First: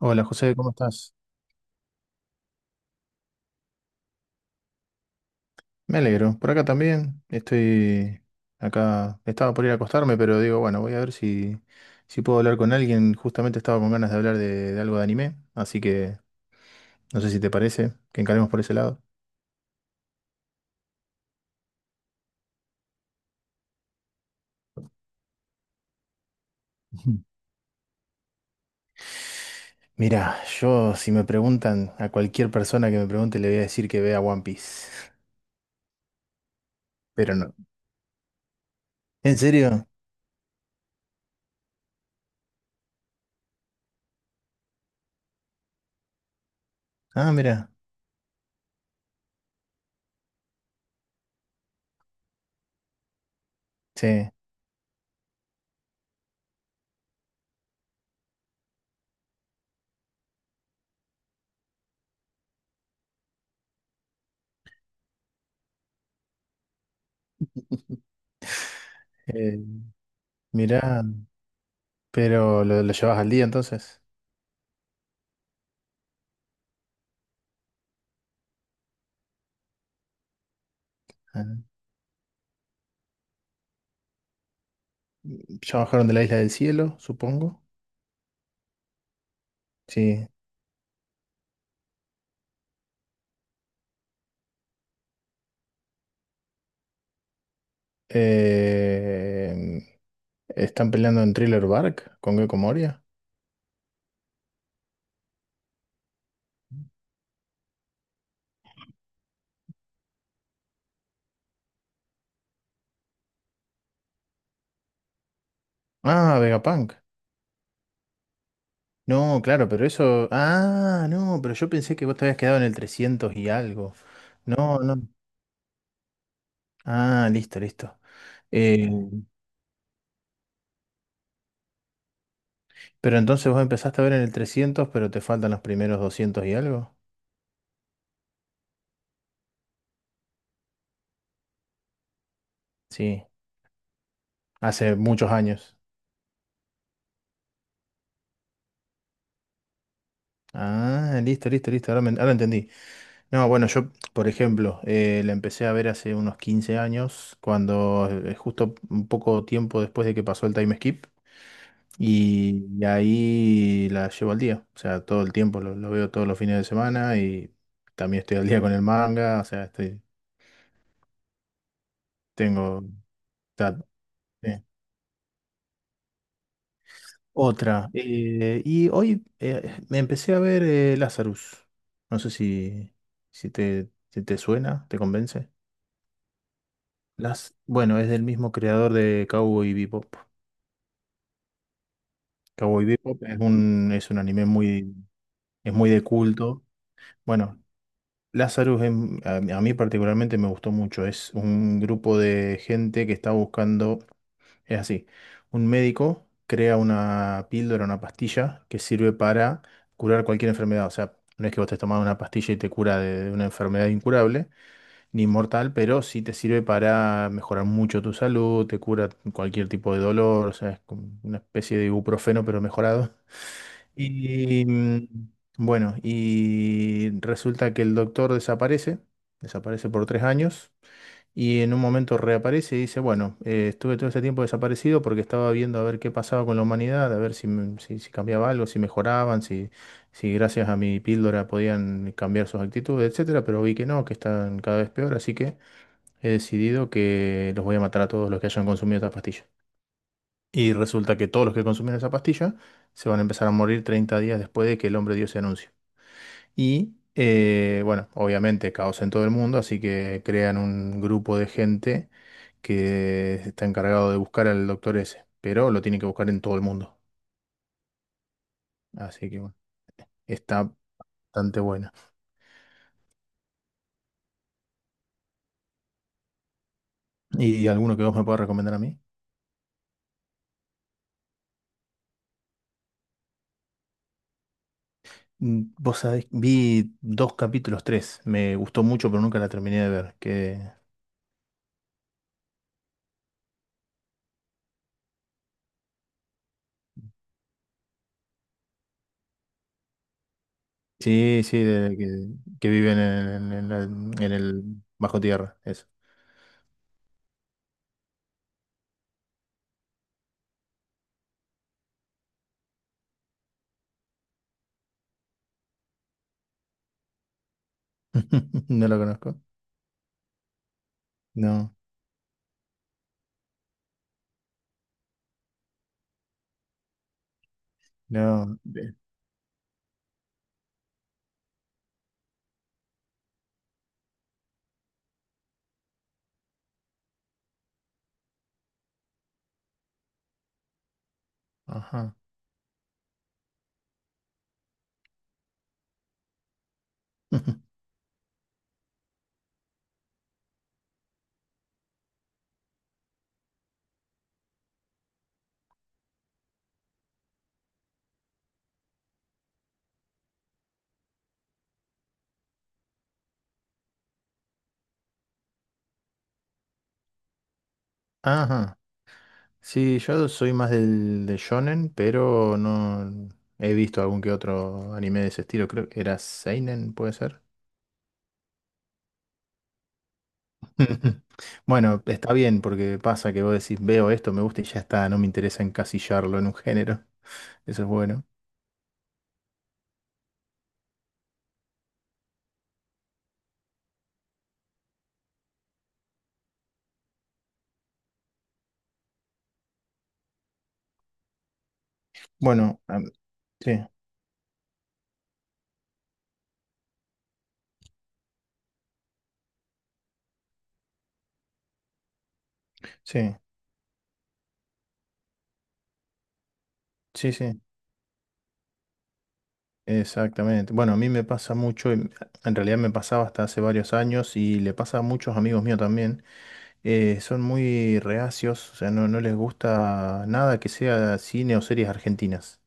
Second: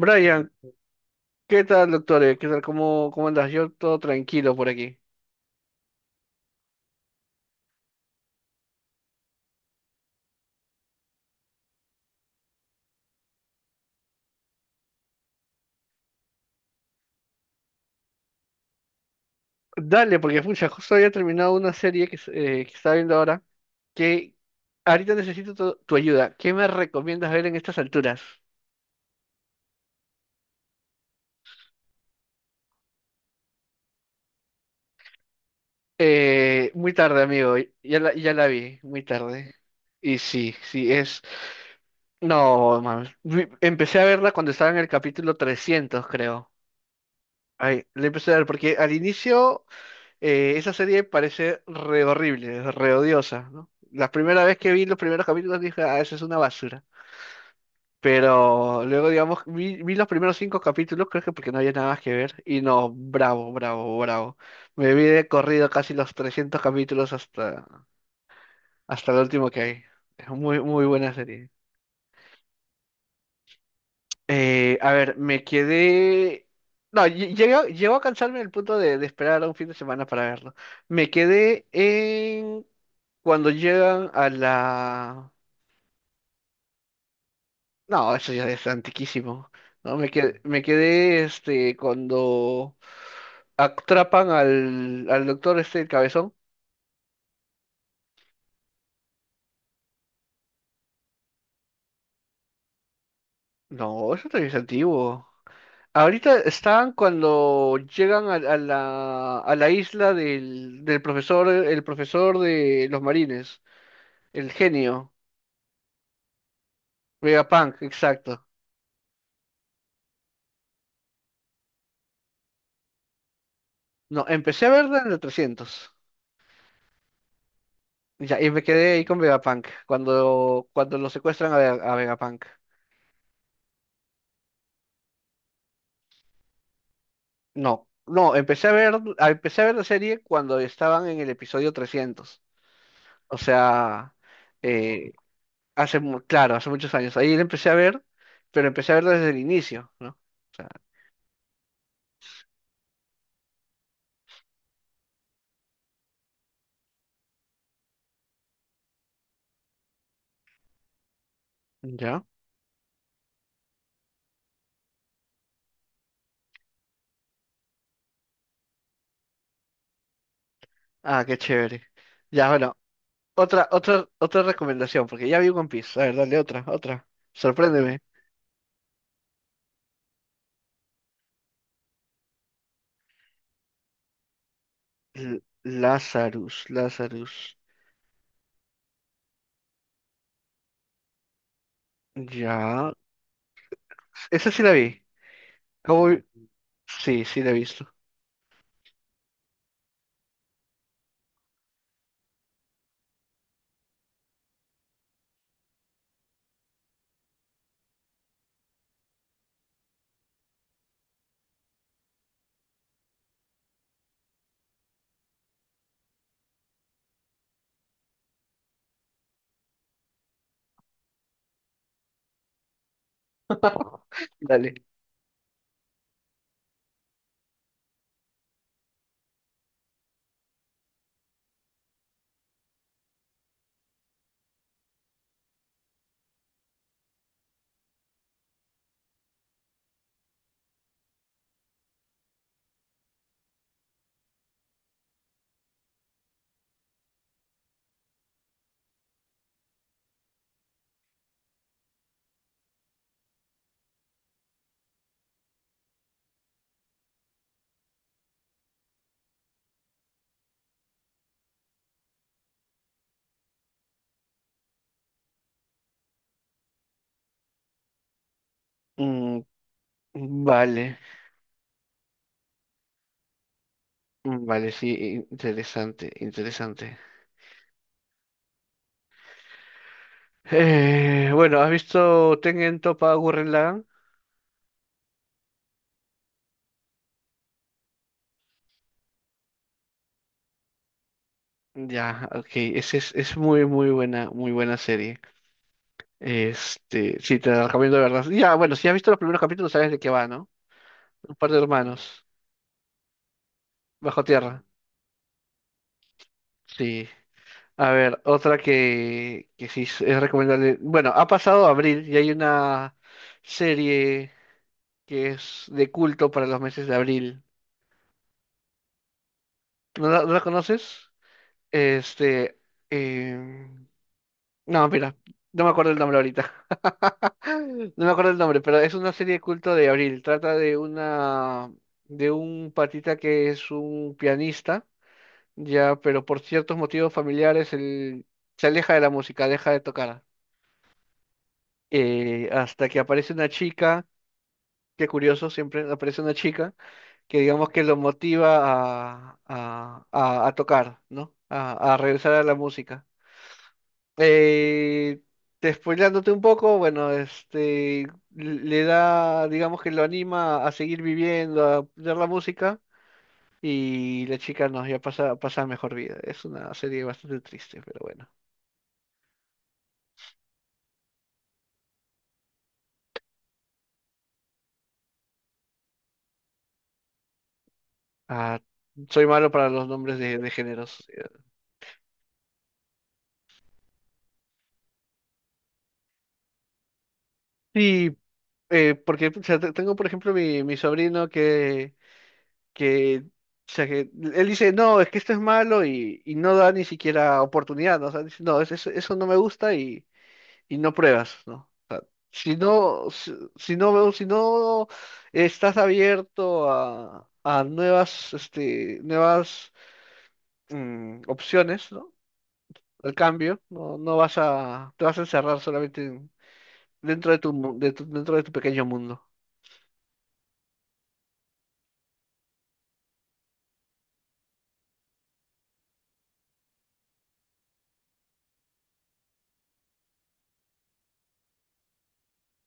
Hola José, ¿cómo estás? ¿qué tal, doctor? ¿Qué tal? ¿Cómo andas? Yo todo tranquilo por aquí. Me alegro. Por acá también. Estoy acá. Estaba por ir a acostarme, pero digo, bueno, voy a ver si, si puedo hablar con alguien. Justamente estaba con ganas de hablar de algo de anime, así que no sé si te parece que encaremos por ese lado. Dale, porque pucha, justo había terminado una serie que, que estaba viendo ahora, que ahorita necesito tu ayuda. ¿Qué me Ujú. recomiendas ver en estas alturas? Mira, yo si me preguntan a cualquier persona que me pregunte, le voy a decir que vea One Piece, Muy tarde, pero no. amigo. Ya la vi, muy ¿En tarde. serio? Y sí, sí, No, mames. Empecé a verla cuando estaba en el capítulo 300, creo. Ah, mira. Ay, le empecé a ver, porque al inicio. Esa serie parece re horrible, re odiosa, ¿no? La Sí. primera vez que vi los primeros capítulos dije, ah, eso es una basura. Pero luego, digamos, vi los primeros cinco capítulos, creo que porque no había nada más que ver. Y no, bravo, bravo, bravo. Me vi de corrido casi los 300 capítulos hasta el último Eh, que hay. Es muy, muy Mira, buena serie. pero lo llevas al día entonces. A ver, me quedé. No, lle- llego llegó a cansarme en el punto de esperar a un fin de semana para verlo. Me Ah, quedé en cuando llegan a la. ya bajaron de la Isla del Cielo, supongo. No, eso ya es antiquísimo. No, me Sí. quedé, me quedé este cuando atrapan al doctor este el cabezón. Eh, Están peleando en Thriller Bark con Gecko Moria? No, eso también es antiguo. Ahorita están cuando llegan a la isla del profesor, el profesor de los marines. El genio. Ah, Vegapunk. Vegapunk, exacto. No, claro, pero eso. Ah, no, pero yo pensé que vos te habías quedado en el 300 y algo. No, empecé a No, verla no. en el 300. Ah, listo, listo. Ya, y me Eh, quedé ahí con Vegapunk, cuando lo secuestran a Vegapunk. pero entonces vos empezaste a ver en el 300, pero te faltan los primeros 200 y algo. No, no, empecé a ver la serie cuando estaban en el episodio 300. Sí, O sea, hace eh, muchos años. Claro, hace muchos años. Ahí la empecé a ver, pero empecé a verla desde el inicio, ¿no? O sea, Ah, listo, listo, listo. Ahora, ahora entendí. No, bueno, yo, por ejemplo, la empecé a ver hace unos 15 años, cuando justo un poco tiempo después de que pasó el time skip, ya. y ahí la llevo al día, o sea, todo el tiempo, lo veo todos los fines de semana y también estoy al día con el manga, o sea, estoy, Ah, qué chévere. Ya, bueno, tengo otra, ta- otra, otra eh, recomendación, porque ya vi One Piece. A ver, dale otra. otra. Sorpréndeme. Y hoy me empecé a ver Lazarus, no sé si, si te suena, te convence. Lazarus, Las, Lazarus. bueno, es del mismo creador de Cowboy Bebop. Cowboy Ya. Bebop es es un anime Esa sí la muy, vi. es muy de Cowboy- culto. Sí, sí la he Bueno, visto. Lazarus a mí particularmente me gustó mucho. Es un grupo de gente que está buscando, es así, un médico crea una píldora, una pastilla que sirve para curar cualquier enfermedad. O sea, no es que vos te tomás una pastilla y te cura de una enfermedad incurable ni mortal, pero sí te sirve para mejorar mucho tu salud, te cura cualquier tipo de dolor, o sea, es como una especie de ibuprofeno pero mejorado. Y Dale. Bueno, y resulta que el doctor desaparece, desaparece por tres años, y en un momento reaparece y dice, bueno, estuve todo ese tiempo desaparecido porque estaba viendo a ver qué pasaba con la humanidad, a ver si, si, si cambiaba algo, si mejoraban, si, si gracias a mi píldora podían cambiar sus actitudes, etcétera, pero vi que no, que están cada vez peor, así que he decidido que los voy a matar a todos los que hayan consumido estas pastillas. Y resulta que todos los que consumen esa pastilla se van a empezar a morir 30 días después de que el hombre Dios se anuncie. Y bueno, obviamente caos en todo el mundo, así que crean un grupo de gente que está encargado de buscar al doctor ese, pero lo tienen que buscar en todo el mundo. Así que Mm, bueno, está vale. bastante buena. Mm, vale, sí, interesante, interesante. ¿Y alguno que vos me puedas recomendar a mí? Bueno, ¿has visto Tengen Toppa Gurren Lagann? Mm, vos sabés, vi dos capítulos, tres. Me gustó mucho, pero nunca la terminé de ver. ¿Qué, Ya, ok. Es muy, muy buena serie. Este, sí, te la recomiendo de verdad. Ya, bueno, si has visto los primeros capítulos, sabes de qué va, ¿no? Un sí, par de sí, hermanos, que viven en, en bajo en el tierra. bajo tierra, eso. Sí. A ver, otra que sí es recomendable. Bueno, ha pasado abril y hay una serie que es de culto para los meses de abril. No lo conozco. ¿No la conoces? No, Este, em, no, mira, no me acuerdo el nombre ahorita. No me acuerdo el no. nombre, pero es una serie de culto de abril. Trata de una, de un patita que es un pianista, ya, pero por ciertos motivos familiares él se aleja de la música, deja de tocar. Ajá. Hasta que aparece una chica, qué curioso, siempre aparece una chica que digamos que lo motiva a tocar, ¿no? A regresar a la música. Eh, spoileándote un poco, bueno, este, le da, digamos que lo anima a seguir viviendo, a ver la música. Y la chica no, ya pasa a mejor vida. Es una serie bastante triste, pero bueno. Ajá. Sí, yo soy más del, del shonen, pero no he visto algún que otro anime de ese estilo. Creo que era Seinen, puede ser. Ah, soy malo para los nombres de géneros. Bueno, está bien, porque pasa que vos decís, veo esto, me gusta y ya está, no me interesa encasillarlo en un género. Eso es Sí, bueno. porque pucha, tengo, por ejemplo, mi sobrino que, o sea, que él dice, no, es que esto es malo y no da ni siquiera oportunidad, ¿no? O sea, dice, no, eso no me gusta y no pruebas, ¿no? Si Bueno, no, si, si sí, no, veo- si no estás abierto a nuevas, este, nuevas opciones, ¿no? Al sí, cambio, no, no te vas a encerrar solamente sí, sí. Dentro de tu pequeño mundo. Exactamente. Bueno, a mí me pasa mucho, en realidad me pasaba hasta hace varios años y le pasa a muchos amigos míos también. Son muy reacios, o sea, no, no les gusta nada que sea cine o series argentinas.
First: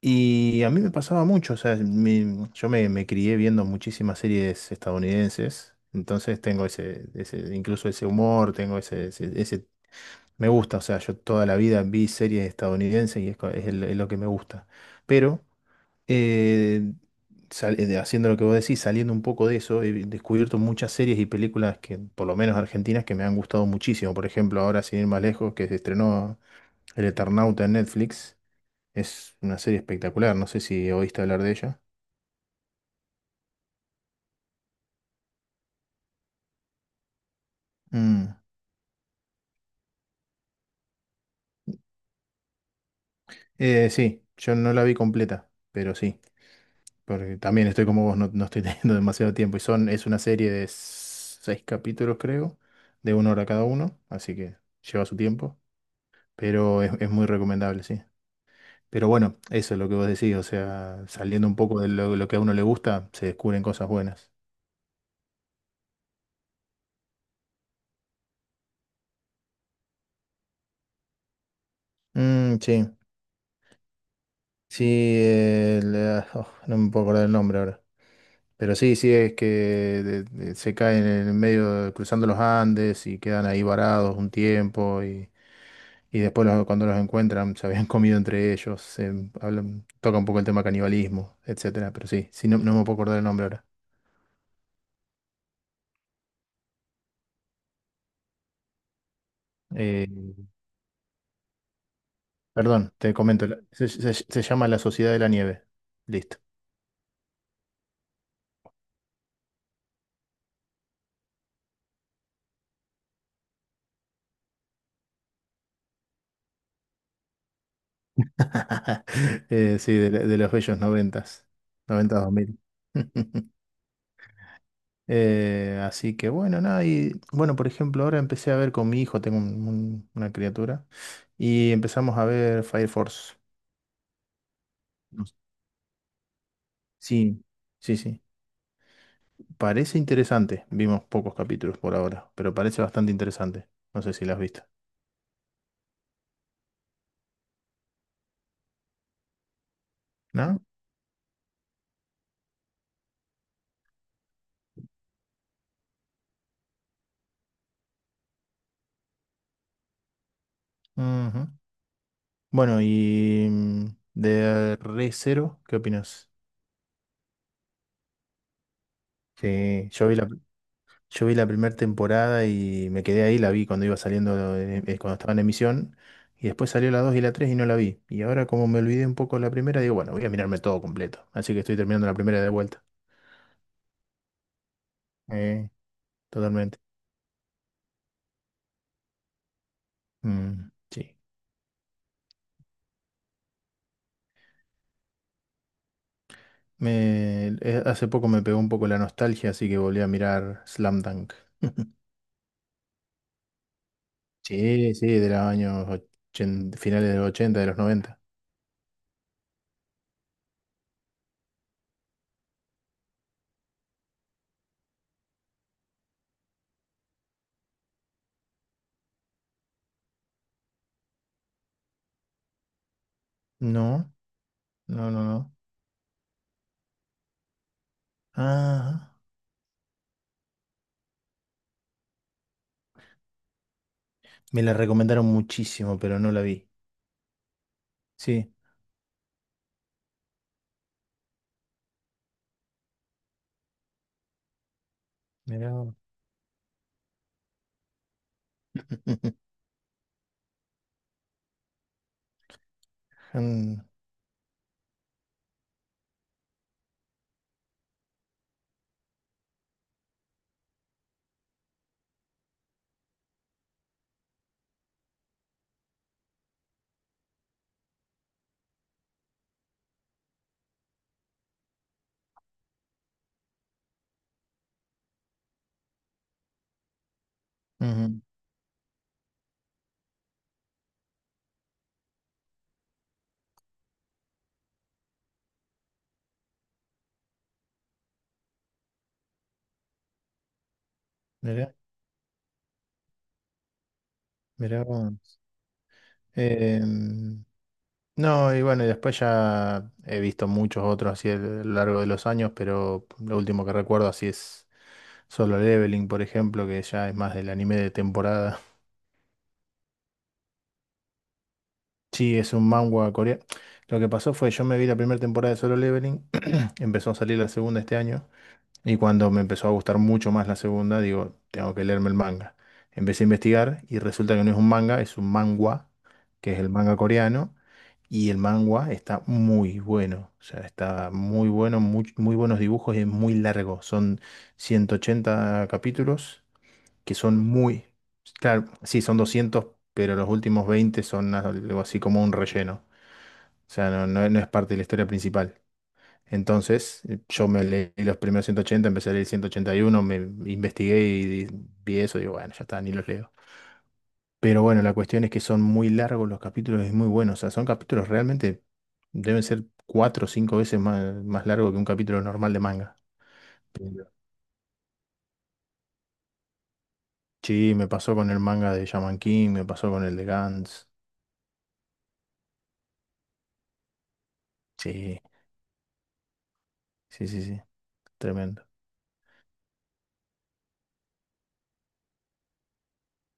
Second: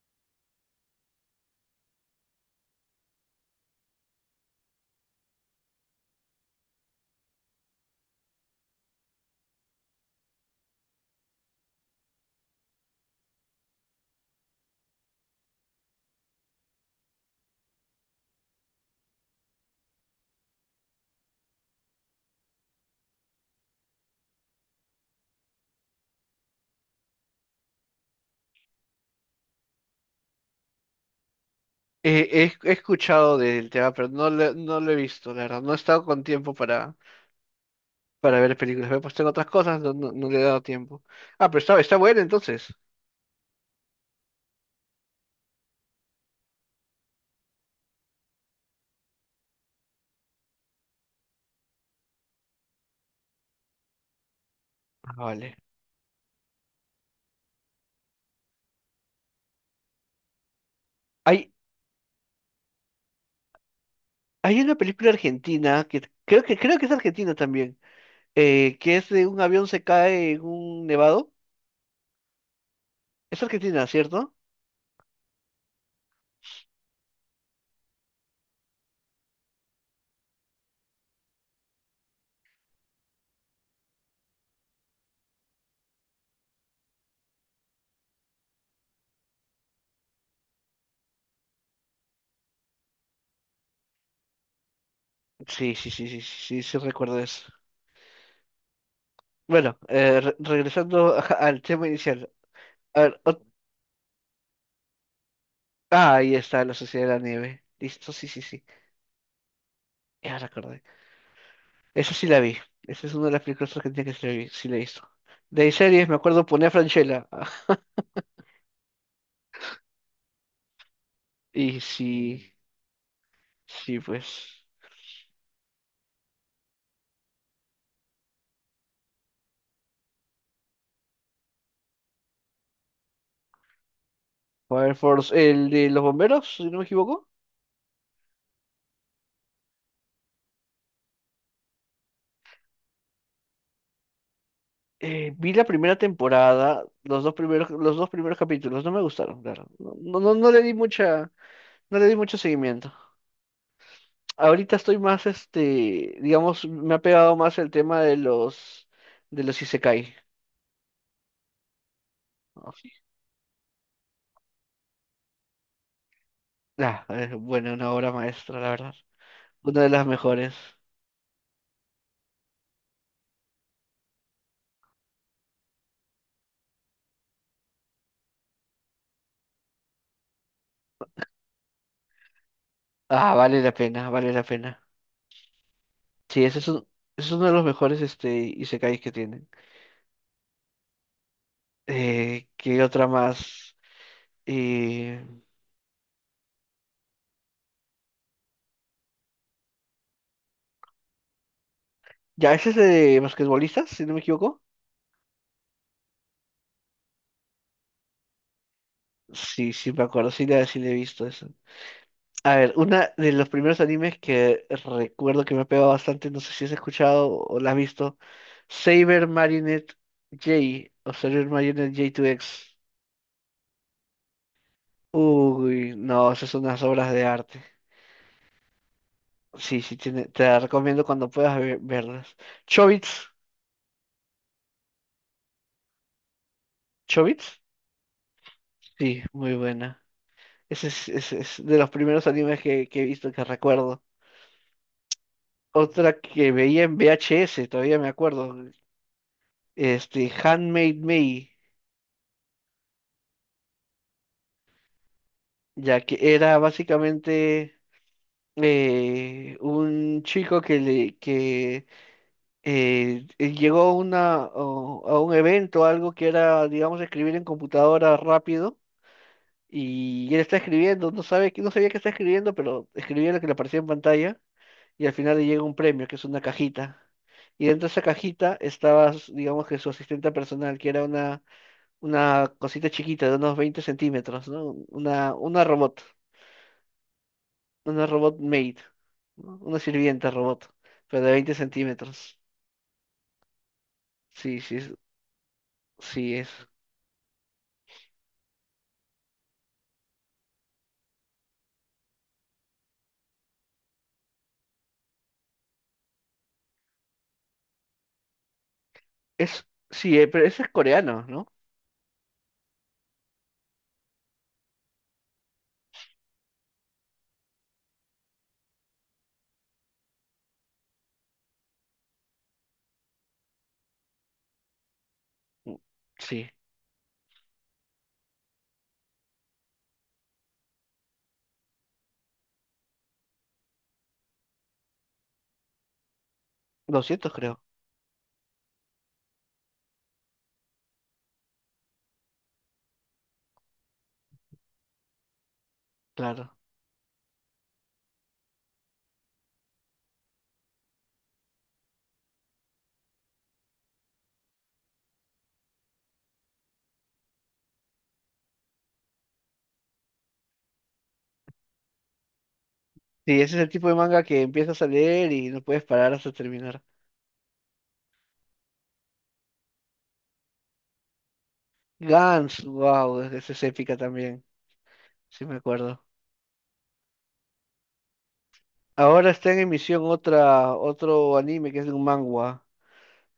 Y a mí me pasaba mucho, o sea, yo me, me crié viendo muchísimas series estadounidenses, entonces tengo ese, ese incluso ese humor, tengo ese, ese, me gusta, o sea, yo toda la vida vi series estadounidenses y es, es es lo que me gusta. Pero eh, haciendo lo que vos decís, saliendo un poco de eso, he descubierto muchas series y películas que, por lo menos argentinas, que me han gustado muchísimo. Por ejemplo, ahora sin ir más lejos, que se estrenó El Eternauta en Netflix. Es una serie espectacular, no sé si oíste hablar de ella. He escuchado del tema, pero no lo he visto, la verdad. No he estado con tiempo para, Mm. para ver películas. Me he puesto en otras cosas, no, no, no le he dado tiempo. Ah, pero está bueno entonces. Sí, yo no la vi completa, pero sí, porque también estoy como vos, no, no estoy teniendo demasiado tiempo. Y son, es una serie de seis capítulos, creo, de una hora cada uno, así que lleva Ah, su vale. tiempo, pero es muy recomendable, sí. Pero bueno, eso es lo que vos decís, o sea, saliendo Hay, un poco de lo que a uno le gusta, se descubren cosas buenas. hay una película argentina que creo que es argentina también, que es de un avión se cae en un nevado. Mm, sí, Es argentina, ¿cierto? sí, oh, no me puedo acordar el nombre ahora. Pero sí, sí, es que se caen en el medio, cruzando los Andes y quedan ahí varados un tiempo y después cuando los encuentran se habían comido entre ellos, se toca un poco el tema canibalismo, etcétera. Pero sí, sí, no, no me puedo acordar el nombre ahora. Sí, sí, sí, sí, sí, sí, sí recuerdo eso. Bueno, Eh, regresando al tema inicial. Perdón, A te ver, comento, se llama La Sociedad de la Nieve. ah, ahí Listo. está, la Sociedad de la Nieve. Listo, sí, sí, sí. Ya recordé. Eso sí la vi. Esa es una de las películas argentinas que sí la he visto. De ahí series, me acuerdo, ponía Franchella. Sí, de los bellos noventas, Y noventas dos sí, mil. sí, pues. Así que bueno, nada, y bueno, por ejemplo, ahora empecé a ver con mi hijo, tengo una criatura, y empezamos a ver Fire Force. Fire No Force, sé. el de los bomberos, si no me equivoco. Sí, sí, sí. Parece interesante, vimos pocos capítulos por ahora, pero parece bastante interesante. No sé si la has visto, Vi la primera temporada, los dos primeros capítulos, no me gustaron, claro. No, no, no le ¿no? di mucha, no le di mucho seguimiento. Ahorita estoy más, este, digamos, me ha pegado más el tema de los Isekai. Ujú. Ah, Bueno, sí. y mm, de Re Zero, ¿qué opinas? Ah, bueno, una obra maestra, la verdad. Una Sí, de las yo vi la, mejores. Yo vi la primera temporada y me quedé ahí, la vi cuando iba saliendo, cuando estaba en emisión, y después salió la 2 y la 3 y no la vi. Y ahora como me olvidé un poco de la primera, digo, bueno, voy a mirarme todo completo. Así que estoy terminando la primera de vuelta. Ah, vale la pena, vale la pena. Eh, Sí, totalmente. Ese es uno de los mejores este, isekais que tienen. Mm, sí. ¿Qué otra más? Eh, Hace poco me pegó un poco la nostalgia, así que volví a mirar Slam Dunk. ya, ese es de basquetbolistas, si no me equivoco. Sí, sí, de los años 80, finales de los 80, de los noventa. Sí, sí me acuerdo, sí le he visto eso. A ver, una de los primeros animes que recuerdo que me ha pegado bastante, no sé si has escuchado o la has visto, Saber Marinette J o Saber Marinette J2X. No, no, no, no. Uy, no, esas son unas obras de arte. Ah, Sí, sí, tiene, te la recomiendo cuando puedas verlas. Chobits, me la recomendaron muchísimo, pero no la vi. Chobits, Sí. sí, muy buena. Ese es de los primeros animes que he visto que recuerdo. Mirá. Otra que veía en VHS, todavía me acuerdo, este, Handmade May, Mm, ya que era básicamente un chico que le que llegó a una, a un evento, algo que era, digamos, escribir en computadora rápido. Y él está escribiendo, no sabía que está escribiendo, pero escribía lo que le aparecía en pantalla y al final le llega un premio, que es una cajita. Y dentro de esa ujú. cajita estaba, digamos que su asistente personal, que era una cosita chiquita de unos 20 centímetros, ¿no? Una robot, una robot maid, ¿no? Una sirvienta robot, pero de veinte Mirá, centímetros. Sí, sí, mirá vos. sí, es. Em, no, y bueno, y después ya he visto muchos otros así a lo largo de los años, pero lo último que recuerdo así es Solo Leveling, por ejemplo, que ya es más del anime de temporada. Es, sí, pero ese es coreano, ¿no? Sí, es un manga coreano. Lo que pasó fue, yo me vi la primera temporada de Solo Leveling, empezó a salir la segunda este año. Y cuando me empezó a gustar mucho más la segunda, digo, tengo que leerme el manga. Empecé a investigar y resulta que no es un manga, es un Mm, manhwa, sí, que es el manga coreano, y el manhwa está muy bueno, o sea, está muy bueno, muy, muy buenos dibujos y es muy largo. Son 180 capítulos que 200 son creo, muy, claro, sí, son 200, pero los últimos 20 son algo así como un relleno. O sea, no, no es parte de la historia principal. claro. Entonces, yo me leí los primeros 180, empecé a leer 181, me investigué y vi eso, digo, bueno, ya está, ni los leo. Pero bueno, la cuestión es que son muy largos los capítulos y muy buenos. O sea, son capítulos realmente, deben ser cuatro o cinco veces más, más largo que un capítulo normal de manga. Sí, ese es el tipo de Pero- manga que empiezas a leer y no puedes parar hasta terminar. Sí, me pasó con el manga de Shaman King, me pasó con el de Gantz. Gans, wow, esa es épica también, Sí, sí me acuerdo. sí, sí, sí, tremendo. Ahora está en emisión otra, otro anime que es de un manhwa,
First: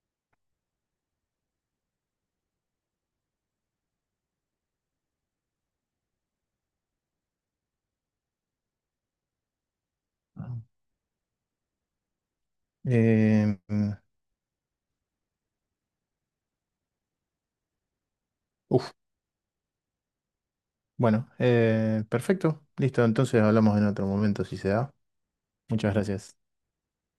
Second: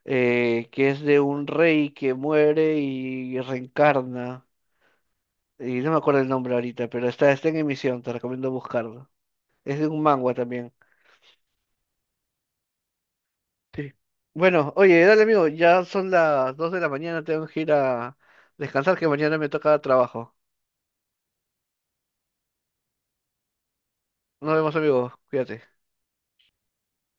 que es de un rey que muere y reencarna. Y no me acuerdo el nombre ahorita, pero está en emisión, te recomiendo buscarlo. Es de un manhwa Ah. también. Eh, Sí. mm, Bueno, oye, dale amigo, ya son las 2 de la mañana, tengo que ir a uf, descansar que mañana me toca trabajo. bueno, perfecto, listo, entonces hablamos en otro momento Nos si se vemos da. amigos, cuídate. Muchas gracias.